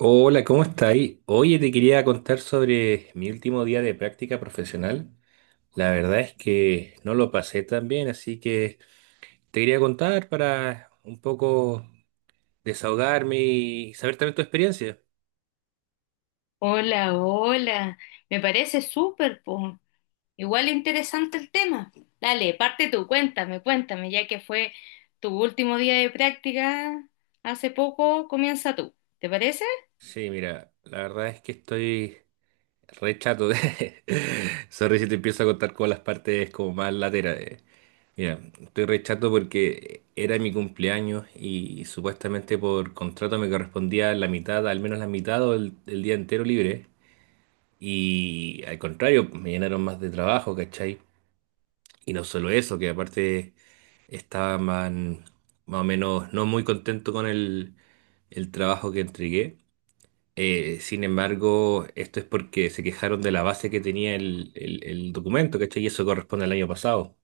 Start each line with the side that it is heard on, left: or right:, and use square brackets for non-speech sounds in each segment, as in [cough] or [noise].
right: Hola, ¿cómo estáis? Oye, te quería contar sobre mi último día de práctica profesional. La verdad es que no lo pasé tan bien, así que te quería contar para un poco desahogarme y saber también tu experiencia.
left: Hola, hola. Me parece súper, po. Igual interesante el tema. Dale, parte tú, cuéntame, cuéntame, ya que fue tu último día de práctica hace poco, comienza tú. ¿Te parece?
right: Sí, mira, la verdad es que estoy re chato de... [laughs] Sorry si te empiezo a contar con las partes como más laterales. Mira, estoy re chato porque era mi cumpleaños y supuestamente por contrato me correspondía la mitad, al menos la mitad o el día entero libre. Y al contrario, me llenaron más de trabajo, ¿cachai? Y no solo eso, que aparte estaban más o menos no muy contento con el trabajo que entregué. Sin embargo, esto es porque se quejaron de la base que tenía el documento, ¿cachai? Y eso corresponde al año pasado.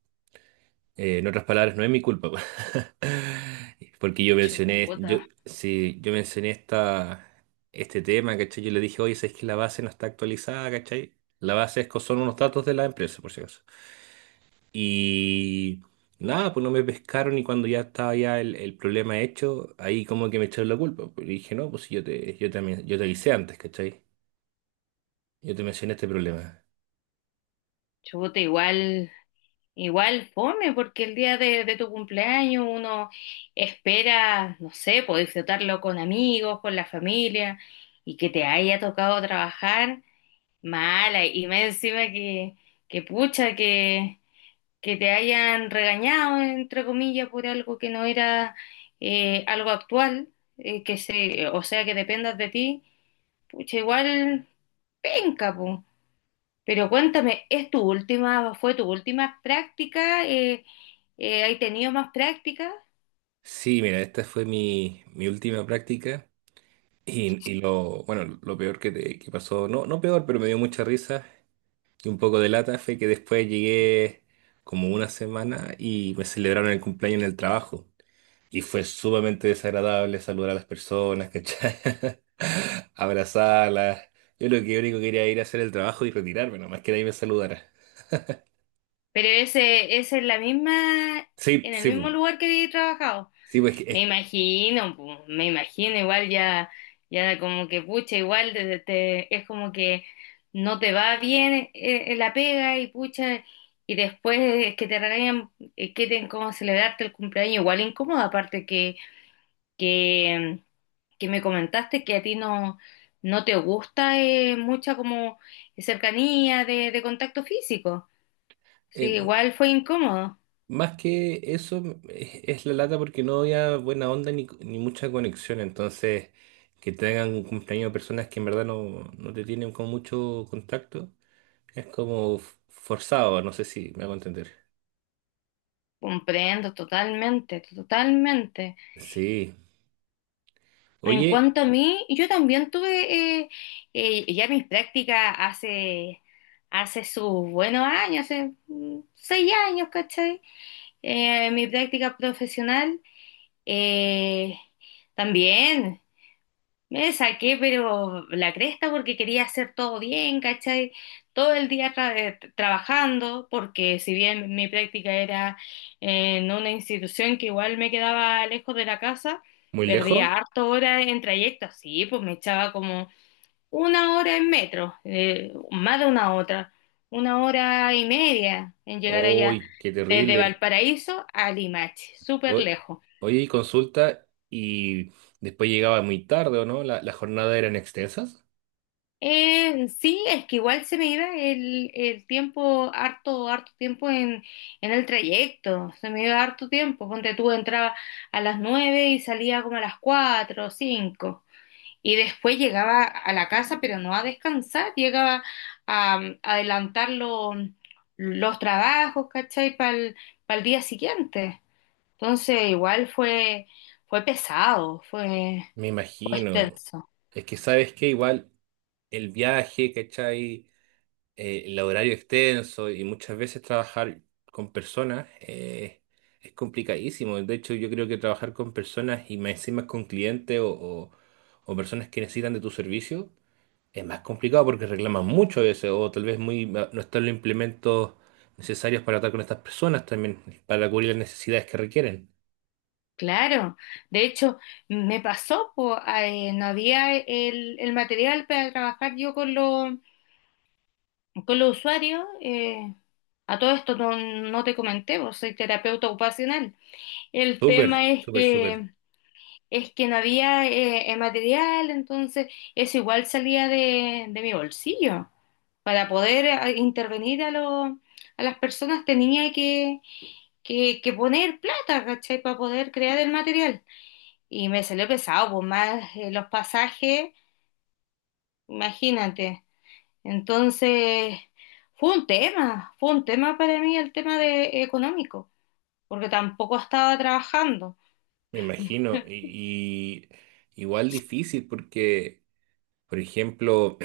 right: En otras palabras, no es mi culpa, [laughs] porque
left: Chuta,
right: sí, yo mencioné este tema, ¿cachai? Yo le dije, oye, ¿sabes que la base no está actualizada? ¿Cachai? La base es, son unos datos de la empresa, por si acaso. Y nada, pues no me pescaron y cuando ya estaba ya el problema hecho, ahí como que me echaron la culpa. Pues, y dije, no, pues si yo te avisé antes, ¿cachai? Yo te mencioné este problema.
left: chuta, igual fome, porque el día de tu cumpleaños uno espera, no sé, poder disfrutarlo con amigos, con la familia, y que te haya tocado trabajar mala, y más encima que pucha, que te hayan regañado, entre comillas, por algo que no era algo actual, o sea, que dependas de ti, pucha, igual penca, po. Pero cuéntame, fue tu última práctica? ¿Hay tenido más prácticas?
right: Sí, mira, esta fue mi última práctica. Y lo, bueno, lo peor que, que pasó, no, no peor, pero me dio mucha risa y un poco de lata fue que después llegué como una semana y me celebraron el cumpleaños en el trabajo. Y fue sumamente desagradable saludar a las personas, ¿cachai? [laughs] Abrazarlas. Yo lo que único que quería era ir a hacer el trabajo y retirarme, nomás que nadie me saludara.
left: Pero ese es la misma,
right: Sí,
left: en el
right: sí, pu.
left: mismo lugar que he trabajado.
right: sí, pues
left: Me
right: que,
left: imagino, pu, me imagino, igual ya como que pucha, igual es como que no te va bien la pega y pucha, y después es que te regañan, cómo celebrarte el cumpleaños, igual incómodo, aparte que, que, que me comentaste que a ti no, no te gusta mucha como cercanía de contacto físico. Sí,
right: eh,
left: igual fue incómodo.
right: Más que eso, es la lata porque no había buena onda ni, ni mucha conexión. Entonces, que tengan un cumpleaños de personas que en verdad no, no te tienen con mucho contacto, es como forzado. No sé si me hago entender.
left: Comprendo totalmente, totalmente.
right: Sí.
left: En
right: Oye,
left: cuanto a mí, yo también tuve ya mis prácticas hace sus buenos años, hace 6 años, ¿cachai? Mi práctica profesional eh, también. Me saqué, pero la cresta porque quería hacer todo bien, ¿cachai? Todo el día trabajando, porque si bien mi práctica era en una institución que igual me quedaba lejos de la casa,
right: ¿muy
left: perdía
right: lejos?
left: harto hora en trayecto, sí, pues me echaba como una hora en metro, más de una otra, una hora y media en llegar allá,
right: ¡Uy, qué
left: desde
right: terrible!
left: Valparaíso a Limache, súper
right: O-
left: lejos.
right: Oye, y consulta, y después llegaba muy tarde, ¿o no? Las jornadas eran extensas.
left: Sí, es que igual se me iba el tiempo, harto tiempo en el trayecto, se me iba harto tiempo, ponte tú, entraba a las nueve y salía como a las cuatro o cinco, y después llegaba a la casa, pero no a descansar, llegaba a adelantar los trabajos, ¿cachai? Para el día siguiente. Entonces, igual fue, pesado, fue,
right: Me
left: fue
right: imagino.
left: extenso.
right: Es que sabes que igual el viaje, ¿cachai? El horario extenso y muchas veces trabajar con personas es complicadísimo. De hecho, yo creo que trabajar con personas y más encima con clientes o personas que necesitan de tu servicio es más complicado porque reclaman mucho a veces o tal vez no están los implementos necesarios para tratar con estas personas también, para cubrir las necesidades que requieren.
left: Claro, de hecho me pasó, po, no había el material para trabajar yo con los usuarios. A todo esto no, no te comenté, vos soy terapeuta ocupacional. El
right: Súper,
left: tema es
right: súper, súper,
left: que, es que no había material, entonces eso igual salía de mi bolsillo. Para poder intervenir a las personas tenía que poner plata, ¿cachai? Para poder crear el material y me salió pesado, pues más los pasajes, imagínate. Entonces, fue un tema para mí el tema de económico, porque tampoco estaba trabajando.
right: me imagino. Y igual difícil porque, por ejemplo,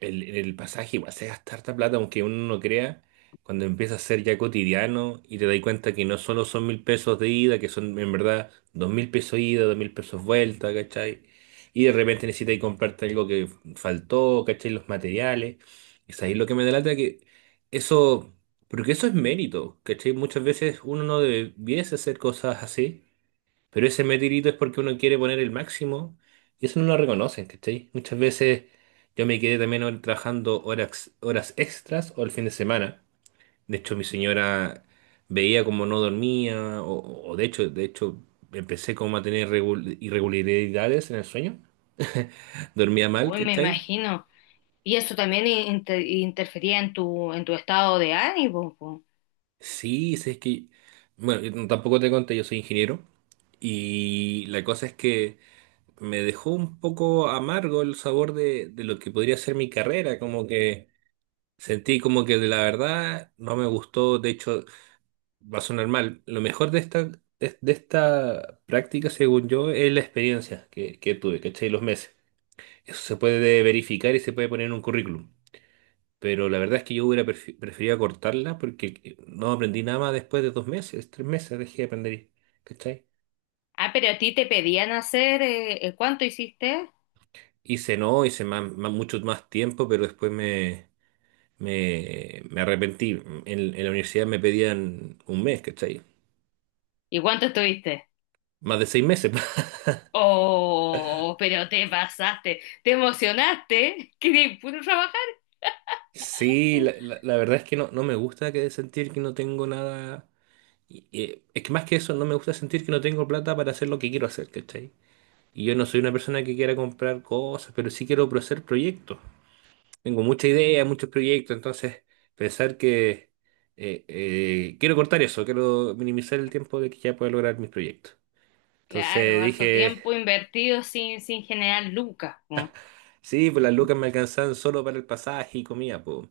right: el pasaje igual se gasta harta plata, aunque uno no crea, cuando empieza a ser ya cotidiano y te das cuenta que no solo son 1.000 pesos de ida, que son en verdad 2.000 pesos ida, 2.000 pesos vuelta, ¿cachai? Y de repente necesitas comprarte algo que faltó, ¿cachai? Los materiales. Es ahí lo que me delata que eso, porque eso es mérito, ¿cachai? Muchas veces uno no debiese hacer cosas así, pero ese metirito es porque uno quiere poner el máximo y eso no lo reconocen, ¿cachai? Muchas veces yo me quedé también trabajando horas, horas extras o el fin de semana. De hecho, mi señora veía como no dormía o de hecho empecé como a tener irregularidades en el sueño. [laughs] Dormía mal,
left: Hoy me
right: ¿cachai?
left: imagino. Y eso también interfería en tu estado de ánimo, pues.
right: Sí, sí, es que, bueno, yo tampoco te conté, yo soy ingeniero y la cosa es que... me dejó un poco amargo el sabor de lo que podría ser mi carrera, como que sentí como que de la verdad no me gustó, de hecho va a sonar mal. Lo mejor de esta práctica, según yo, es la experiencia que tuve, ¿cachai? Los meses. Eso se puede verificar y se puede poner en un currículum. Pero la verdad es que yo hubiera preferido cortarla porque no aprendí nada más después de 2 meses, 3 meses dejé de aprender, ¿cachai?
left: Ah, pero a ti te pedían hacer, ¿cuánto hiciste?
right: Hice no, hice mucho más tiempo, pero después me arrepentí. En la universidad me pedían un mes, ¿cachai?
left: ¿Y cuánto estuviste?
right: Más de 6 meses. [laughs]
left: Oh, pero te pasaste, te emocionaste, [laughs] que puro trabajar.
right: Sí, la verdad es que no, no me gusta que sentir que no tengo nada. Y es que más que eso, no me gusta sentir que no tengo plata para hacer lo que quiero hacer, ¿cachai? Y yo no soy una persona que quiera comprar cosas, pero sí quiero hacer proyectos. Tengo mucha idea, muchos proyectos, entonces pensar que quiero cortar eso, quiero minimizar el tiempo de que ya pueda lograr mis proyectos.
left: Claro,
right: Entonces
left: harto
right: dije.
left: tiempo invertido sin generar lucas, po.
right: Sí, pues las lucas me alcanzaban solo para el pasaje y comida, pues.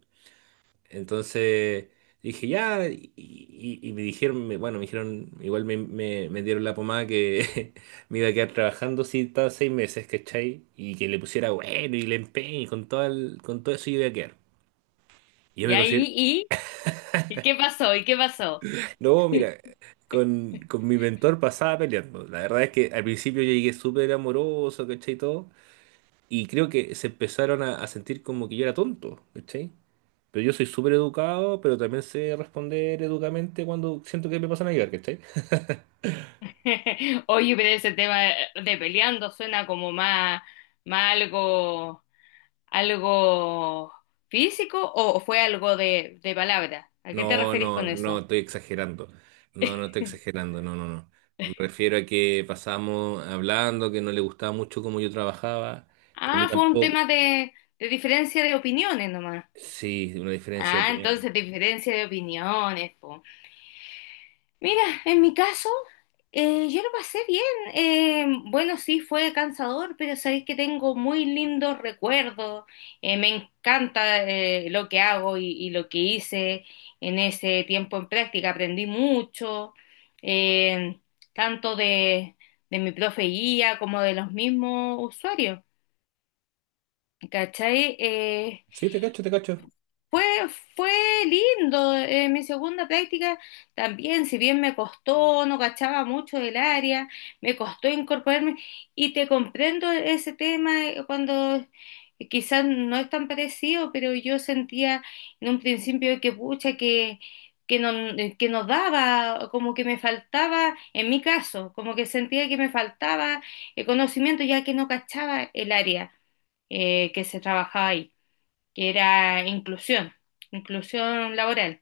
right: Entonces dije, ya, y me dijeron, bueno, me dijeron, igual me dieron la pomada que [laughs] me iba a quedar trabajando si estaba 6 meses, ¿cachai? Y que le pusiera bueno y le empeño y con todo, con todo eso yo iba a quedar. Y yo
left: Y
right: me
left: ahí,
right: considero,
left: ¿y qué pasó? ¿Y qué pasó?
right: [laughs] no, mira, con mi mentor pasaba peleando. La verdad es que al principio yo llegué súper amoroso, ¿cachai? Y todo. Y creo que se empezaron a sentir como que yo era tonto, ¿cachai? Pero yo soy súper educado, pero también sé responder educadamente cuando siento que me pasan a llegar, ¿cachai?
left: [laughs] Oye, pero ese tema de peleando suena como más algo físico o fue algo de palabra. ¿A qué te
right: No,
left: referís
right: no,
left: con
right: no,
left: eso?
right: estoy exagerando. No, no estoy
left: [laughs]
right: exagerando, no, no, no. Me refiero a que pasamos hablando, que no le gustaba mucho cómo yo trabajaba, y a mí
left: Ah, fue un
right: tampoco.
left: tema de diferencia de opiniones nomás.
right: Sí, una diferencia de
left: Ah,
right: opiniones.
left: entonces diferencia de opiniones, po. Mira, en mi caso, yo lo pasé bien. Bueno, sí, fue cansador, pero sabéis que tengo muy lindos recuerdos. Me encanta lo que hago y lo que hice en ese tiempo en práctica. Aprendí mucho, eh, tanto de mi profe guía como de los mismos usuarios. ¿Cachai?
right: Sí, te cacho, te cacho.
left: Fue, fue lindo, mi segunda práctica también, si bien me costó, no cachaba mucho del área, me costó incorporarme y te comprendo ese tema cuando quizás no es tan parecido, pero yo sentía en un principio que pucha, que no, que no daba, como que me faltaba, en mi caso, como que sentía que me faltaba el conocimiento ya que no cachaba el área que se trabajaba ahí que era inclusión, inclusión laboral.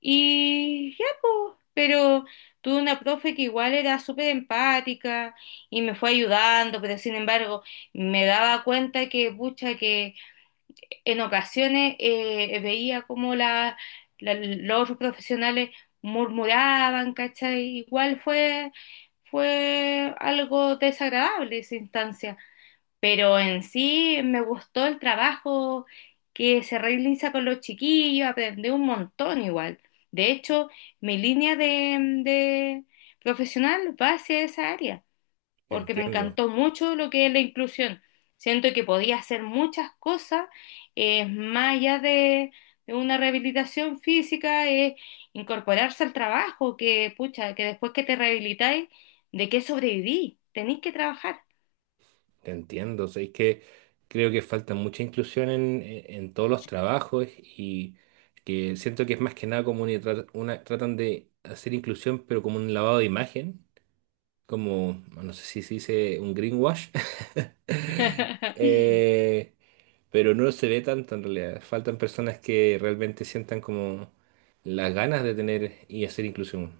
left: Y ya, pues, pero tuve una profe que igual era súper empática y me fue ayudando, pero sin embargo me daba cuenta que, pucha, que en ocasiones veía como los otros profesionales murmuraban, ¿cachai? Igual fue, algo desagradable esa instancia. Pero en sí me gustó el trabajo que se realiza con los chiquillos, aprendí un montón igual. De hecho, mi línea de, de profesional va hacia esa área, porque me
right: Entiendo.
left: encantó mucho lo que es la inclusión. Siento que podía hacer muchas cosas, más allá de una rehabilitación física, es incorporarse al trabajo, que pucha, que después que te rehabilitáis, ¿de qué sobreviví? Tenéis que trabajar.
right: Te entiendo, o sea, es que creo que falta mucha inclusión en todos los trabajos y que siento que es más que nada como tratan de hacer inclusión, pero como un lavado de imagen, como, no sé si se dice un greenwash. [laughs]
left: [laughs]
right: Eh, pero no se ve tanto en realidad. Faltan personas que realmente sientan como las ganas de tener y hacer inclusión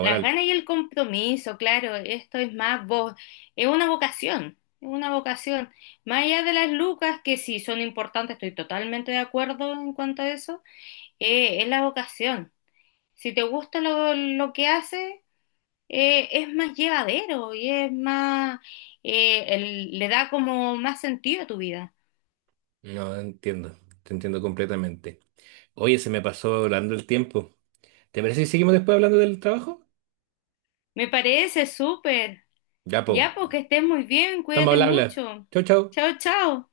left: Las ganas y el compromiso, claro, esto es más vos, es una vocación, es una vocación. Más allá de las lucas, que sí son importantes, estoy totalmente de acuerdo en cuanto a eso, es la vocación. Si te gusta lo que haces, es más llevadero y es más, le da como más sentido a tu vida.
right: No entiendo, te entiendo completamente. Oye, se me pasó volando el tiempo. ¿Te parece si seguimos después hablando del trabajo?
left: Me parece súper.
right: Ya, po.
left: Ya, porque estés muy bien,
right: Estamos,
left: cuídate
right: habla, habla.
left: mucho.
right: Chau, chau.
left: Chao, chao.